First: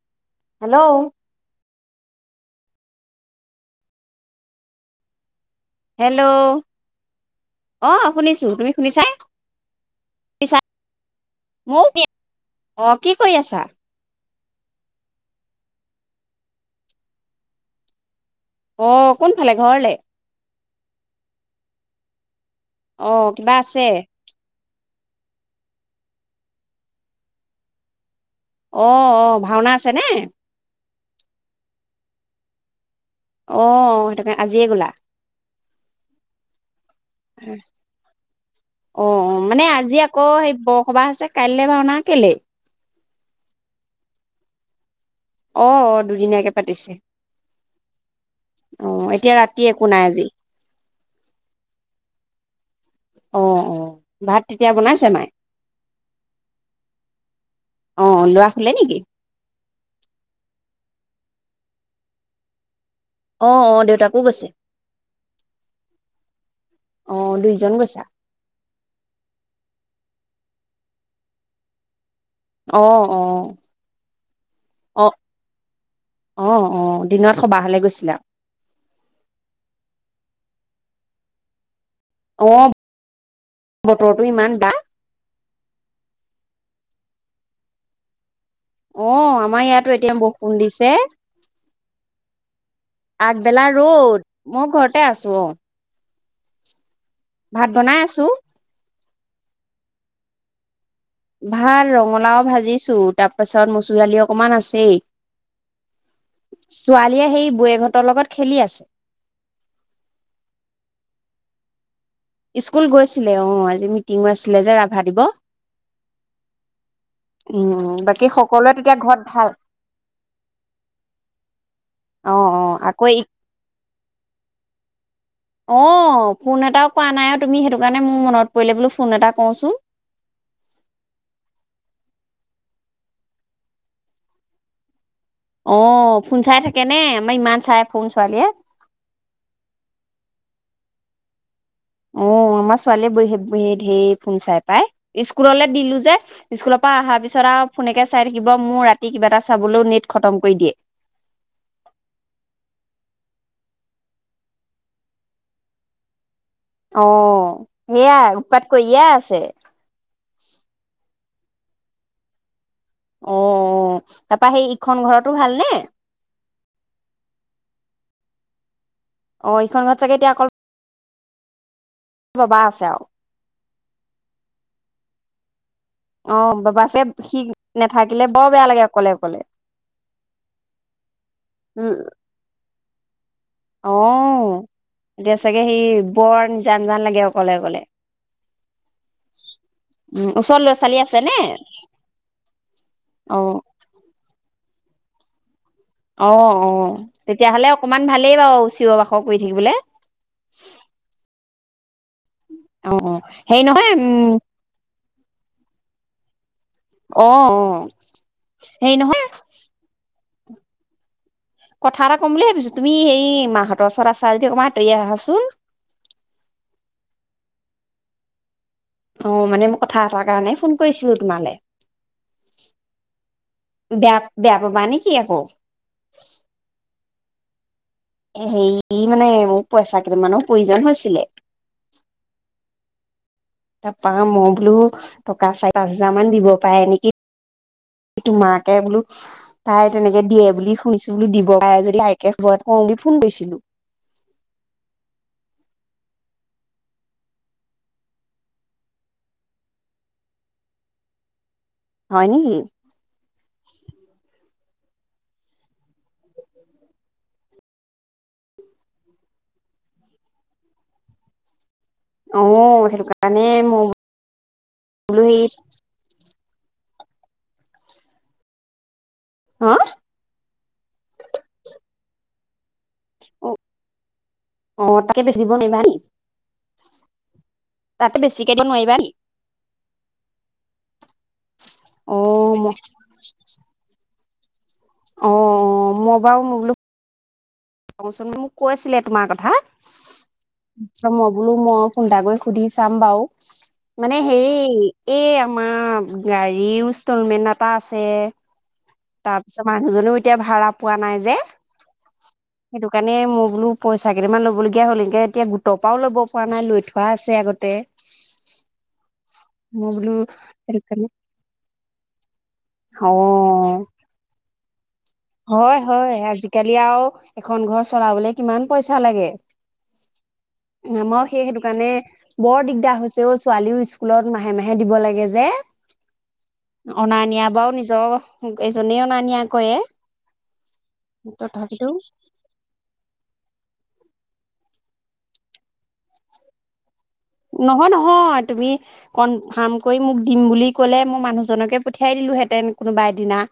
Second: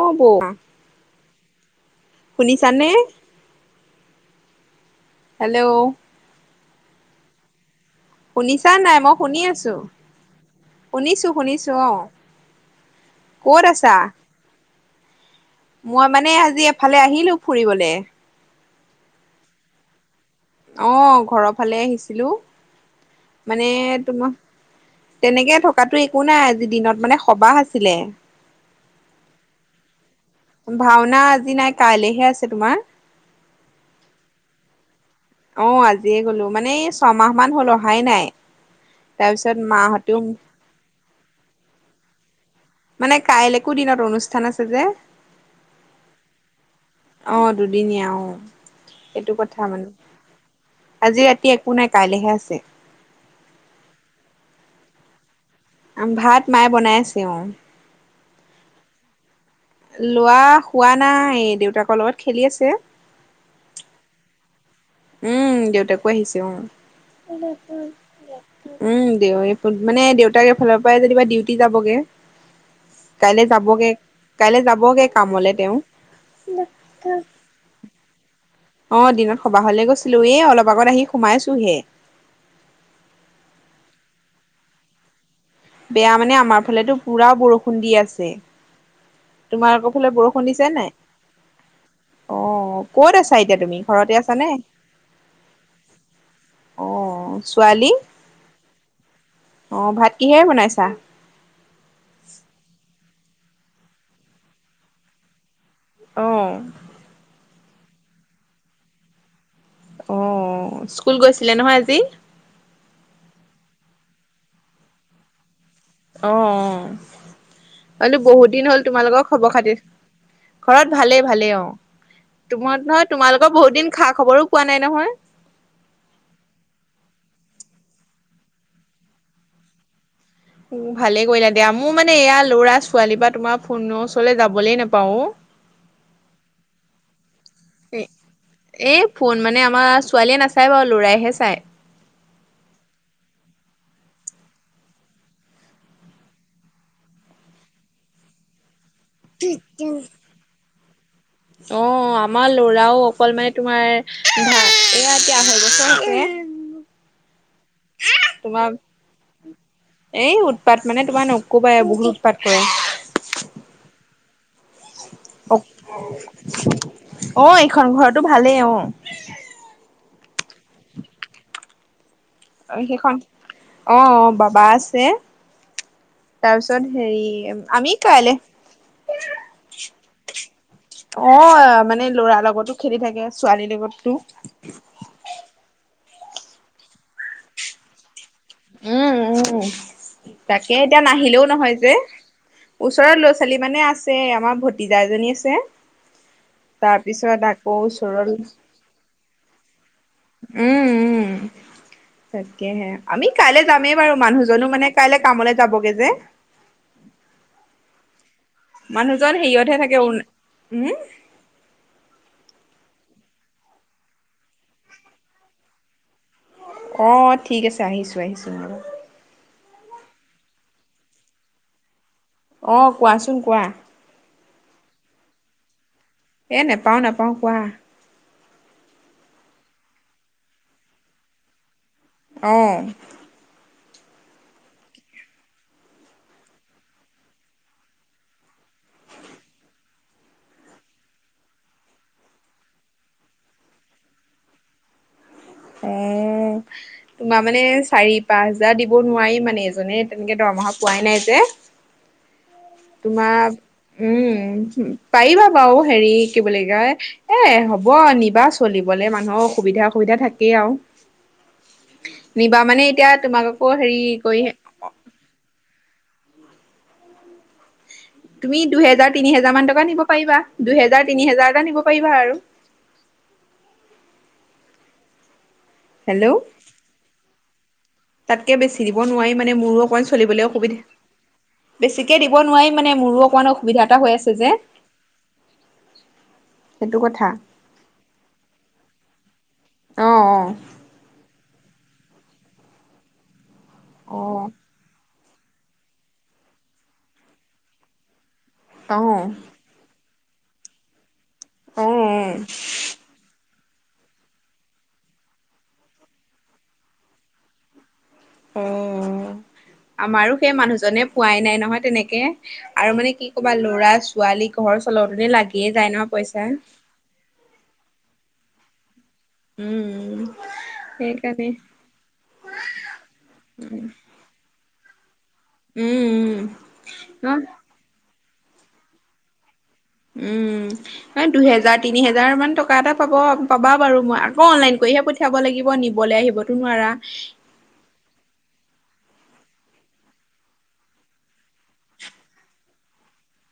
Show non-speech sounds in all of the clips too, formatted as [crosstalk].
অ বৌ। হেল্ল' শুনিছা নে। হেল্ল'। অ শুনিছো তুমি শুনিছা নাই শুনিছাই মই শুনি আছোঁ শুনিছা শুনিছো শুনিছো অ ময়ো অ কি কৰি ক'ত আছা। মই মানে আজি এফালে আহিলো ফুৰিবলে। অ কোনফালে ঘৰলে। অ ঘৰৰ ফালে আহিছিলোঁ। অ কিবা আছে। তেনেকে থকাতো একো নাই আজি দিনত মানে সভা আছিলে। অ অ ভাওঁনা আছে নে। ভাওঁনা আজি নাই কাইলৈহে আছে তোমাৰ। আহ সেইটো কাৰণে আজিয়ে গ'লা অ আজিয়ে গ'লো মানে ছমাহ মান হ'ল অহাই নাই অহ তাৰপিছত মানে আজি মাহঁতেও আকৌ সেই সভা আছে কাইলে ভাওঁনা কেলেই। মানে কাইলৈকো দিনত অনুষ্ঠান আছে যে। অ অ দুদিনীয়াকে পাতিছে অহ দুদিনীয়া অ অ সেইটো এতিয়া কথা ৰাতি একো মানে নাই আজি আজি ৰাতি একো নাই কাইলেহে আছে। অ অ ভাত তেতিয়া বনাইছে নাই। ভাত মায়ে বনাই আছে অ। অ ল'ৰা খালে নেকি। লোৱা হোৱা নাই দেউতাকৰ লগত খেলি আছে। অ', অ', দেউতাকো গৈছে। উম, দেউতাকো আহিছে উম, অ দুইজন গৈছা উম, দেউৰেকো মানে দেউতাক এই ফালৰ পৰাই যেনিবা ডিউটি যাবগে। অ', কাইলৈ অ', যাবগে কাইলৈ যাবগে অ', কামলে তেওঁ অ', অ', দিনত সবাহলে গৈছিলা? অ' দিনত সবাহ হ'লে গৈছিলোঁ, এ, অলপ আগত আহি সোমাইছোহে। অ', বতৰটো ইমান বা বেয়া মানে আমাৰ ফালেটো পুৰা বৰষুণ দি আছে। অ', আমাৰ তোমালোকৰ ইয়াতো ফালে এতিয়া বৰষুণ নাই দিছে, অ ক'ত আছা এতিয়া আগবেলা তুমি ঘৰতে ৰ'দ আছানে মই ঘৰতে আছোঁ অ'। অ ভাত ছোৱালী বনাই আছোঁ। অ', ভাত কিহেৰে বনাইছা? তাৰপাছত মচুৰদালি অকণমান আছেই। অ ছোৱালীয়ে সেই বৈয়ে হঁতৰ লগত খেলি আছে। অ', স্কুল গৈছিলে নহয়, আজি? ইস্কুল গৈছিলে অ', আজি মিটিঙো আছিলে যে, ৰাভা দিবস। উম অ', বাকী [unintelligible] বহুত দিন সকলোৱে হ'ল তেতিয়া ঘৰত তোমালোকৰ ভাল খবৰ খাতিৰ, ঘৰত ভালেই, ভালেই অ', অ অ তোমাৰ আকৌ নহয় তোমালোকৰ বহুত দিন খা খবৰো পোৱা নাই নহয়। অ', ফোন এটাও কৰা নাই আৰু তুমি সেইটো কাৰণে মোৰ মনত পৰিলে বোলো ফোন এটা কৰোঁ চোন। উম, ভালে কৰিলা দিয়া মোৰ মানে এয়া ল'ৰা, ছোৱালী পা, তোমাৰ ফোনৰ ওচৰলৈ যাবলে নাপাওঁ। অ', ফোন চাই থাকে নে? আমাৰ ইমান চাই ফোন ছোৱালীয়ে এ-এ, ফোন মানে আমাৰ ছোৱালীয়ে নাচ চাই বাৰু ল'ৰাইহে চাই। অ', আমাৰ ছোৱালীয়ে বোৰ হে ঢেৰ ফোন চাই পাই স্কুললে দিলোঁ যে স্কুলৰ পৰা অহাৰ পিছত আৰু ফোনকে চাই থাকিব, মোৰ ৰাতি তি কিবা এটা চাবলৈও নেট খতম কৰি দিয়ে। তোমাৰা এয়া এতিয়া আঢ়ৈ বছৰ এ অ', সেয়া উৎপাত তোমাৰ কৰিয়ে আছে। ক'বাই বহুত উৎপাত কৰে। অ', তাপা সেই ইখন ঘৰতো অ', ভালনে? অ', এইখন ঘৰত টো ভালেই অ'। খত অ', আৰু। সেইখন অহ, বাবা আছে। অ বাবা তাৰপিছত আছে হেৰি সি আমি নাথাকিলে কাইলৈ অ', বৰ বেয়া লাগে অকলে অকলে। উম। মানে ল'ৰা লগতো খেলি থাকে। ছোৱালীৰ অ লগতটো। এতিয়া চাগে সেই বৰ নিজান জান লাগে অকলে অকলে। উম উম উম ওচৰত তাকে ল'ৰা ছোৱালী এতিয়া আছে নে? নাহিলেও নহয় যে ওচৰত ল'ৰা অ ছোৱালী মানে আছে আমাৰ ভতি - তিজা এজনী আছে। অ অ তাৰপিছত তেতিয়াহ'লে আকৌ অকমান ওচৰৰ ভালেই বাৰু চিঞ- বাখ কৰি থাকিবলে। উম উম। তাকেহে অ অ আমি কাইলৈ হেৰি নহয় যামেই উম বাৰু মানুহজনো মানে- কাইলৈ কামলৈ যাবগে যে। আহ অ হেৰি মানুহজন নহয়- হেৰিয়তহে থাকে উম? কথা এটা ক'ম বুলি ভাবিছো তুমি সেই মাহঁতৰ ওচৰত আছা যদি অকমান আঁতৰি আহাচোন। অ ঠিক আছে আহিছো আহিছো। অ মানে মই কথা এটাৰ কাৰণে ফোন কৰিছিলো তোমালে। অ' কোৱাচোন কোৱা বেয়া বেয়া পাবা নি? কি আকৌ- এ নেপাও নাপাও কোৱা। এ হেৰি মানে মোক পইচা কেইটামানৰ প্ৰয়োজন হৈছিলে। অহ। তাৰাপা মই বোলো টকা চাৰি, পাঁচ হাজাৰ মান দিব পাৰে নিকি, তোমাকে বোলো তাই তেনেকে দিয়ে বুলি শুনিছো বোলো দিব পাৰে যদি আইকে শুব মই বুলি ফোন কৰিছিলো। উম, তোমাৰ মানে চাৰি, পাঁচ হোজাৰ দিব নোৱাৰি মানে এইজনে তেনেকে দৰমহা পোৱাই নাই যে। হয় নেকি তোমাৰ উম। পাৰিবা বাৰু হেৰি কি বুলি কয় এ হ'ব নিবা চলিবলে মানুহৰ সুবিধা অসুবিধা থাক - কেই আও। অ নিবা মানে সেইটো এতিয়া কাৰণে তোমাক আকৌ মই হেৰি কৰি- বোলো হেৰি তুমি দুহেজাৰ- তিনি হেজাৰ মান হা টকা নিব পাৰিবা। দুহেজাৰ, তিনি হেজাৰ এটা নিব পাৰিবা আৰু। অ অ তাতকে বেছি- দিব নোৱাৰিবা নি? হেল্ল' তাতে বেছিকে তাতকে বেছি নোৱাৰিবা দিব নি নোৱাৰি মানে মোৰো অকমান চলিবলৈ অসুবিধা অ বেছিকে দিব মই নোৱাৰিম মানে মোৰো অকমান অসুবিধা এটা হৈ আছে। ছে যে। অ অ মই বাও মই বোলো- সেইটো কথা [unintelligible] কৈছিলে তোমাৰ কথা অ', অ'। তাপাছত মই - বোলো মই ফোন এটা কৰি সুধি চাম বাও। মানে অ', হেৰি- এই আমাৰ গাড়ীৰ ইনষ্টলমেন্ট এটা আছে, অ', তাৰপিছত মানুজনেও এ- এতিয়া ভাড়া পোৱা নাই যে অ'। সেইটো কাৰণে মই বোলো পইচা কেইটামান ল'বলগীয়া হ'ল এনকে এতিয়া গোটৰ পৰাও ল'ব পৰা নাই লৈ থোৱা আছে আগতে অ'। মই বোলো আমাৰো সেই সেইটো মানুহজনে কাৰণে পোৱাই নাই নহয় তেনেকে আৰু মানে কি ক'বা অ লৰা ছোৱালী দি ঘৰৰ চল হয় হয় আজিকালি আওঁ এখন ঘৰ চলাবলে কিমান পইচা লাগে উম, মই সেই সেইকাৰণে সেইটো কাৰণে বৰ দিগদাৰ হৈছে অ ছোৱালীও স্কুলত মাহে মাহে হে দিব লাগে যে যে উম, অনা উম, ন' নিয় বাৰু নিজৰ এজনেও অনা নিয়া কয়ে উম দুহেজাৰ তিনি হেজাৰ মান টকা এটা পাব পাবা বাৰু মই আকৌ অনলাইন কৰিহে পঠিয়াব লাগিব নিবলৈ আহিবতো নোৱাৰা নহয় নহয় তুমি কনফাৰ্ম কৰি মোক দিম বুলি ক'লে মই মানুহজনকে পঠিয়াই দিলোহেঁতেন কোনোবা এদিনা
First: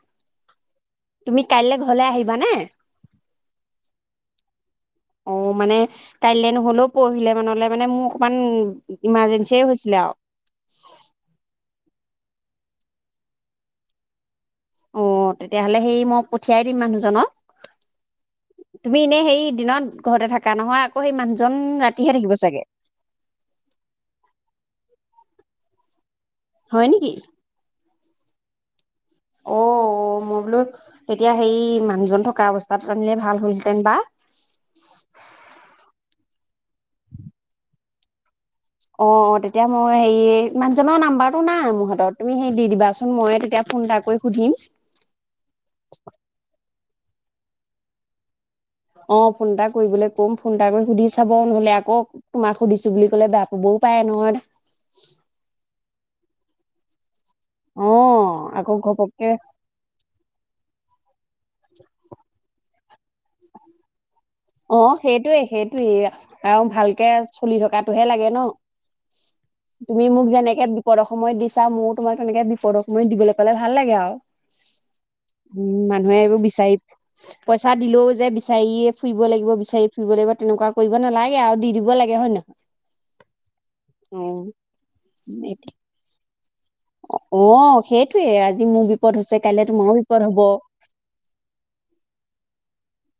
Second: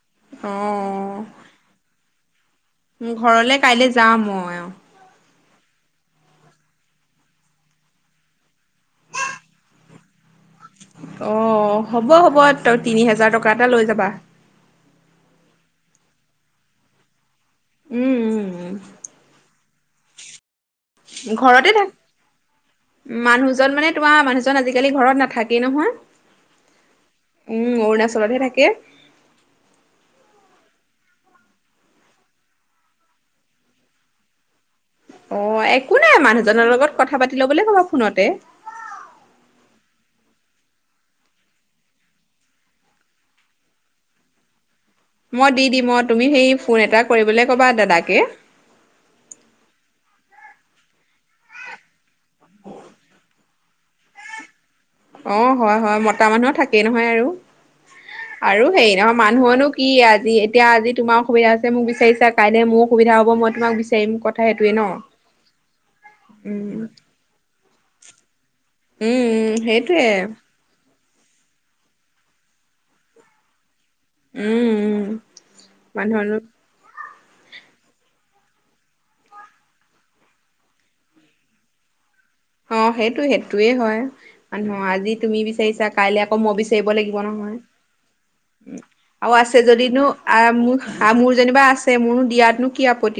তুমি কাইলৈ ঘৰলে আহিবা মানে উ ঘৰলে কাইলৈ যাম মই অ মানে কাইলে নহলেও পৰহিলে মানলে মানে মোৰ অকমান ইমাৰজেঞ্চিয়ে হৈছিলে আৱ অ হ'ব হ'ব তই তিনি হোজাৰ টকা এটা লৈ যাবা অ তেতিয়াহ'লে সেই মই পঠিয়াই দিম মানুহজনক উম, উম, উম। তুমি এনেই সেই দিনত ঘৰতে থাকা নহয় আকৌ সেই মানুহজন ঘৰতে থাক ৰাতিহে থাকিব চাগে মানুহজন মানে তোমাৰ মানুহজন আজিকালি ঘৰত নাথাকে কিয় নহয় হয় নেকি? উম অ ঘৰতেহে থাকে অ মই বোলো এতিয়া সেই মানুহজন থকা অৱস্থাত আনিলে ভাল হ'লহেঁতেন বা অ', একো শুনতে অ অ তেতিয়া মই হেৰি মানুহজনৰ নাম্বাৰটো নাই মোৰ হাতত তুমি সেই দি দিবাচোন ময়ে তেতিয়া ফোন এটা কৰি সুধিম কৰিবলে কবা দাদাকে অ ফোন এটা কৰিবলৈ কম ফোন এটা কৰি সুধি চাব নহলে আকৌ তোমাক সুধিছো বুলি ক'লে বে ক'বও পায় নহ আটা মানুহ থাকে নহয় আৰু অ আৰু আকৌ হেৰি নহয় ঘপককে মানুহনো কি আজি এতিয়া আজি তোমাৰ সুবিধা আছে মোক বিচাৰিছা কাইলে মোক সুবিধা হ'ব ময়ো তোমাক বিচাৰিম ক অহ সেইটোৱে সেইটোয়ে আৰু উম, ভালকে চলি থকা তটোহে লাগে ন। উম তুমি সেইটোৱে। মোক যেনেকে বিপদৰ সময়ত দিছা ময়ো তোমাক তেনেকে বিপদৰ সময়ত দিবলৈ পালে ভাল। ভাল লাগে আৰু উম, উম, উম মানুহে মানুহৰনো এইবোৰ বিচাৰি পইচা দিলেও যে বিচাৰি ফুৰিব লাগিব বিচাৰি ফুৰিব লাগিব তেনেকুৱা কৰিব নালাগে আৰু দি দিব লাগে হয় নহয়। অহ সেইটো সেইটোয়ে হয় মানুহ আজি তুমি বিচাৰিছা কাইলে আকৌ মই বিচাৰিব লাগিব নহয় অহ সেইটোৱে আজি মোৰ বিপদ আৰু হৈছে কাইলে আছে তোমাৰো যদিনো বিপদ হব। অহ মোৰ মোৰ যেনিবা আছে মোৰ দিয়াতনো আপত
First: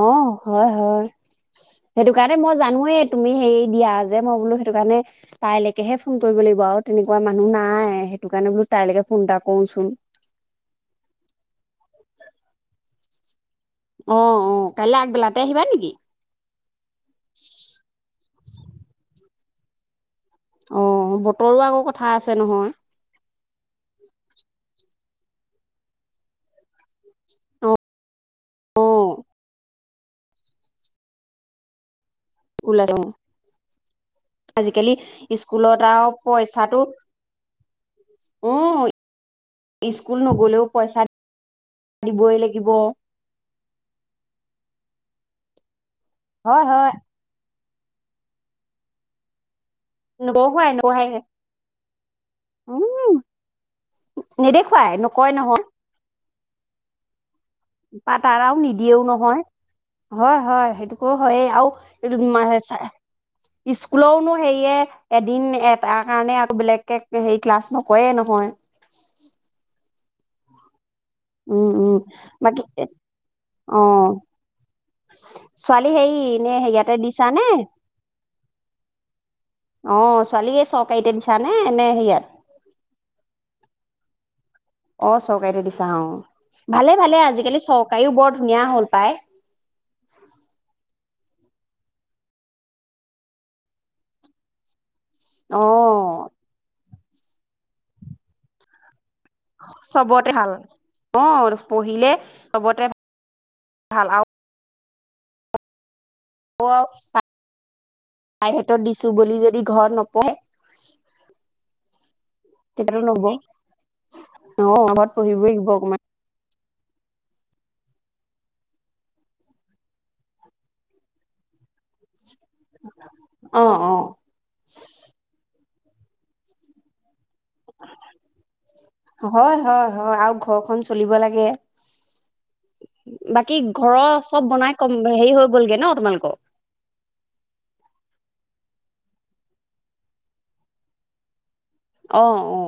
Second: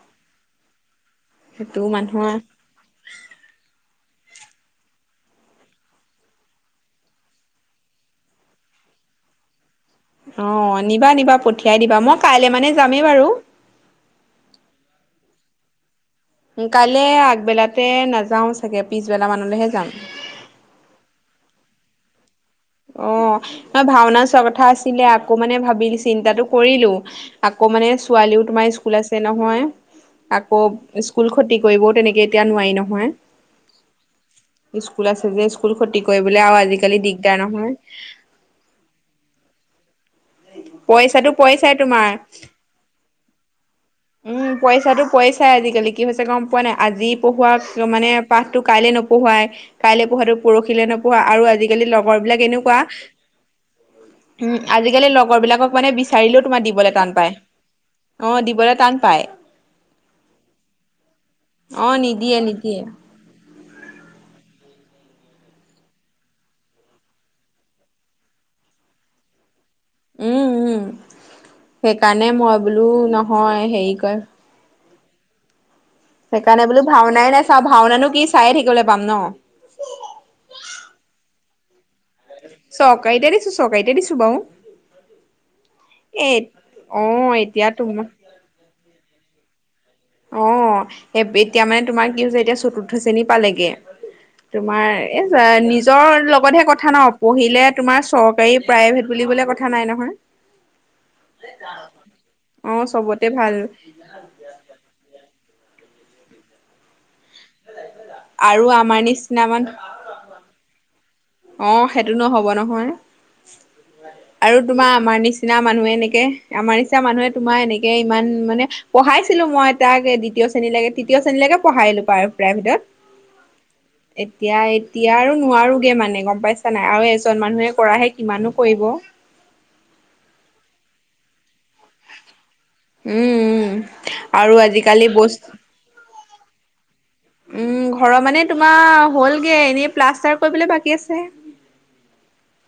অহ হয় হয় সেইটো কাৰণে মই জানোয়েই তুমি হেৰি দিয়া যে। মই বোলো সেইটো কাৰণে তাইলৈকেহে ফোন কৰিব লাগিব আৰু তেনেকুৱা মানুহ নাই সেইটো কাৰণে বোলো তাইলৈকে ফোন এটা কৰোচোন। অহ নিবা নিবা পঠিয়াই দিবা মই কাইলে মানে যামেই বাৰু। অহ অহ কাইলৈ আগবেলাতে আহিবা নেকি। কালে আগবেলাতে নাযাও। চাগে পিছবেলা মানলৈহে যাম। অহ বতৰো আকৌ কথা আছে নহয়। অহ মই ভাওনা চোৱা কথা আছিলে আকৌ মানে ভাবিলো চিন্তাটো কৰিলো আকৌ মানে। ছোৱালীও তোমাৰ স্কুল অ', আছে নহয়। আকৌ স্কুল ক্ষতি কৰিবও তেনেকে। এতিয়া নোৱাৰি ওলাইছে নহয় অ', আজিকালি স্কুল আছে যে স্কুল স্কুলত ক্ষতি আৰু কৰিবলে আৰু পইচাটো আজিকালি দিগদ। নহয়। ইচ। স্কুল নগ'লেও পইচা পইচাটো পইচাই তোমাৰ। দিবই লাগিব। উম পইচাটো পইচাই আজিকালি। কি হৈছে গম পোৱা হয়, নাই হয়। আজি পঢ়োৱাক। মানে পাঠটো কাইলে নপৰহুৱাই। কাইলৈ পোৱাতো নপঢ়ুৱাই পৰহিলৈ নপঢ়াই নোপোহাই আৰু আজিকালি লগৰ বিলাক এনেকুৱা। উম, উম নেদেখুৱাই আজিকালি নকয় লগৰ নহয় বিলাকক মানে বিচাৰিলেও তোমাৰ দিবলৈ টান পায়। পা অ তাৰাও নিদি। দিবলৈ টান দিয়ও পায় নহয়। হয় হয় সেইটো। ক' হয়ে আও অ এইটো নিদিয়ে নিদিয়ে [unintelligible] স্কুলৰনো হেৰিয়ে এদিন তাৰ কাৰণে আৰু বেলেগকে হেৰি ক্লাছ নকৰে নহয়। উম, উম। উম, উম, সেইকাৰণে বাকী মই বোলো নহয়, হেৰি অ', কৰিম [inaudible] ছোৱালী হেৰি, নে, ইয়াতে ভাওনাই দিছা নে? নাচাওঁ অ', ভাওনানো কি চায়ে থাকিবলৈ পাম ন। ছোৱালী চৰকাৰীতেই দিছা? এ, এনেই চৰকাৰীতেই দিছোঁ, চৰকাৰীতেই দিছোঁ বাৰু। অ', চৰকাৰীতেই দিছা ছা, এ অ'। ভালে, অ ভালে। আজিকালি এতিয়া তোমাৰ চৰকাৰীও বৰ ধুনীয়া হ'ল পাই। অ', এই এতিয়া মানে তোমাৰ কি হৈছে? এতিয়া চতুৰ্থ শ্ৰেণী পালেগে। তোমাৰ এ, অ নিজৰ লগতহে কথা ন? পঢ়িলে তোমাৰ চৰকাৰী প্ৰাইভেট বুলিবলে কথা নাই নহয় চবতে ভাল অ পঢ়িলে অ চবতে ভাল ভাল আও অ আৰু আমাৰ প্ৰাইভেটত বুলি নিচিনা মান যদি ঘৰত নপঢ়ে অ সেত টো নহ'ব নহয় তেতিয়াতো নহব আৰু তোমাৰ অ ঘৰত আমাৰ পঢ়িবই নিচিনা লাগিব মানুহে অকমান এনেকে আমাৰ নিচিনা এতিয়া মানুহে তোমাৰ এনেকে ইমান মানে পঢ়াইছিলো মই তাক দ্বিতীয় শ্ৰেণীলৈকে তৃতীয় শ্ৰেণীলৈকে পঢ়াই দিলো পাৰ ভেটত অ অ এতিয়া এতিয়া আৰু নোৱাৰো [unintelligible] মানে গম পাইছানে নাই আৰু স্কু হয় হয় হয় আৰু ঘৰখন চলিব লাগে গে বাকী উম ঘৰৰ চব আৰু বনাই কম আজিকালি হেৰি বস্তু হৈ গ'লগে ন তোমালোকক উম ঘৰৰ মানে তোমাৰ হ'লগে এনেই প্লাষ্টাৰ কৰিবলৈ বাকী আছে অ অ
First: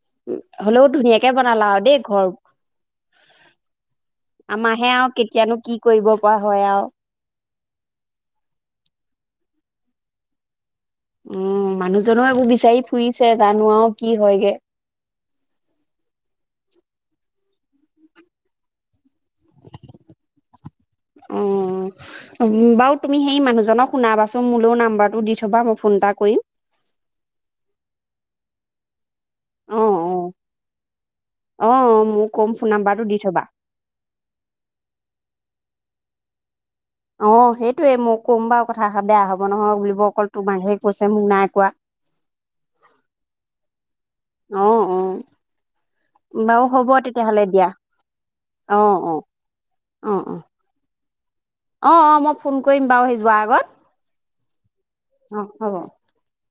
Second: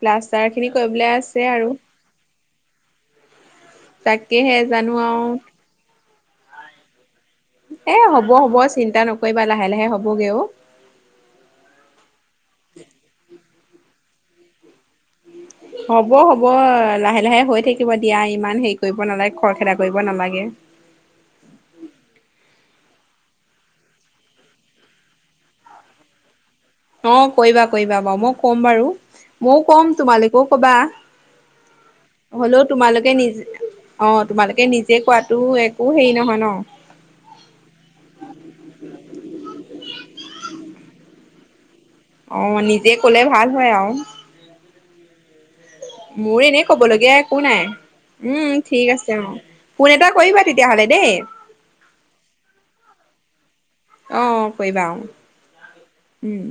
প্লাষ্টাৰ খিনি হলেও কৰিবলৈ ধুনীয়াকে আছে বনালা আৰু দেই ঘৰ তাকেহে জানো আমাৰহে আৰু কেতিয়ানো কি কৰিব কোৱা হয় আও। এ হ'ব-হ'ব চিন্তা নকৰিবা লাহে- লাহে হ'বগেও। উম মানুহজনৰ এইবোৰ বিচাৰি ফুৰিছে তাত। নোৱাও কি হয়গে। হ'ব হ'ব লাহে লাহে হৈ থাকিব দিয়া ইমান হেৰি কৰিব নালাগে। খৰখেদা কৰিব নালাগে। উম, বাও তুমি সেই মানুহজনক শুনাবাচোন মোলেও নাম্বাৰটো দি থ'বা মই ফোন এটা কইম। অ' কইবা-কইবা বাও মই ক'ম বাৰু। মও অ কম তোমালোকেও ক'বা, অ অ মোক কম হ'লেও ফোন নাম্বাৰটো তোমালোকে দি নিজ থবা অ' তোমালোকে নিজে কোৱাত তো একো হেৰি নহয় ন। অ সেইটোয়ে, মই ক'ম বাৰু কথাষাৰ বেয়া হব নহয়, বুলিব অকল তোমাকহে কৈছে মোক নাই কোৱা। অ' নিজে কলে ভাল হয় আৰু অ অ মোৰ বাৰু এনেই হ'ব কবলগীয়া একো তেতিয়াহ'লে নাই দিয়া উম ঠিক আছে অ ফোন এটা অ অ কৰিবা তেতিয়াহলে দেই অ অ মই ফোন কৰিম বাৰু সেই যোৱাৰ আগত অ কৰিবা অ উম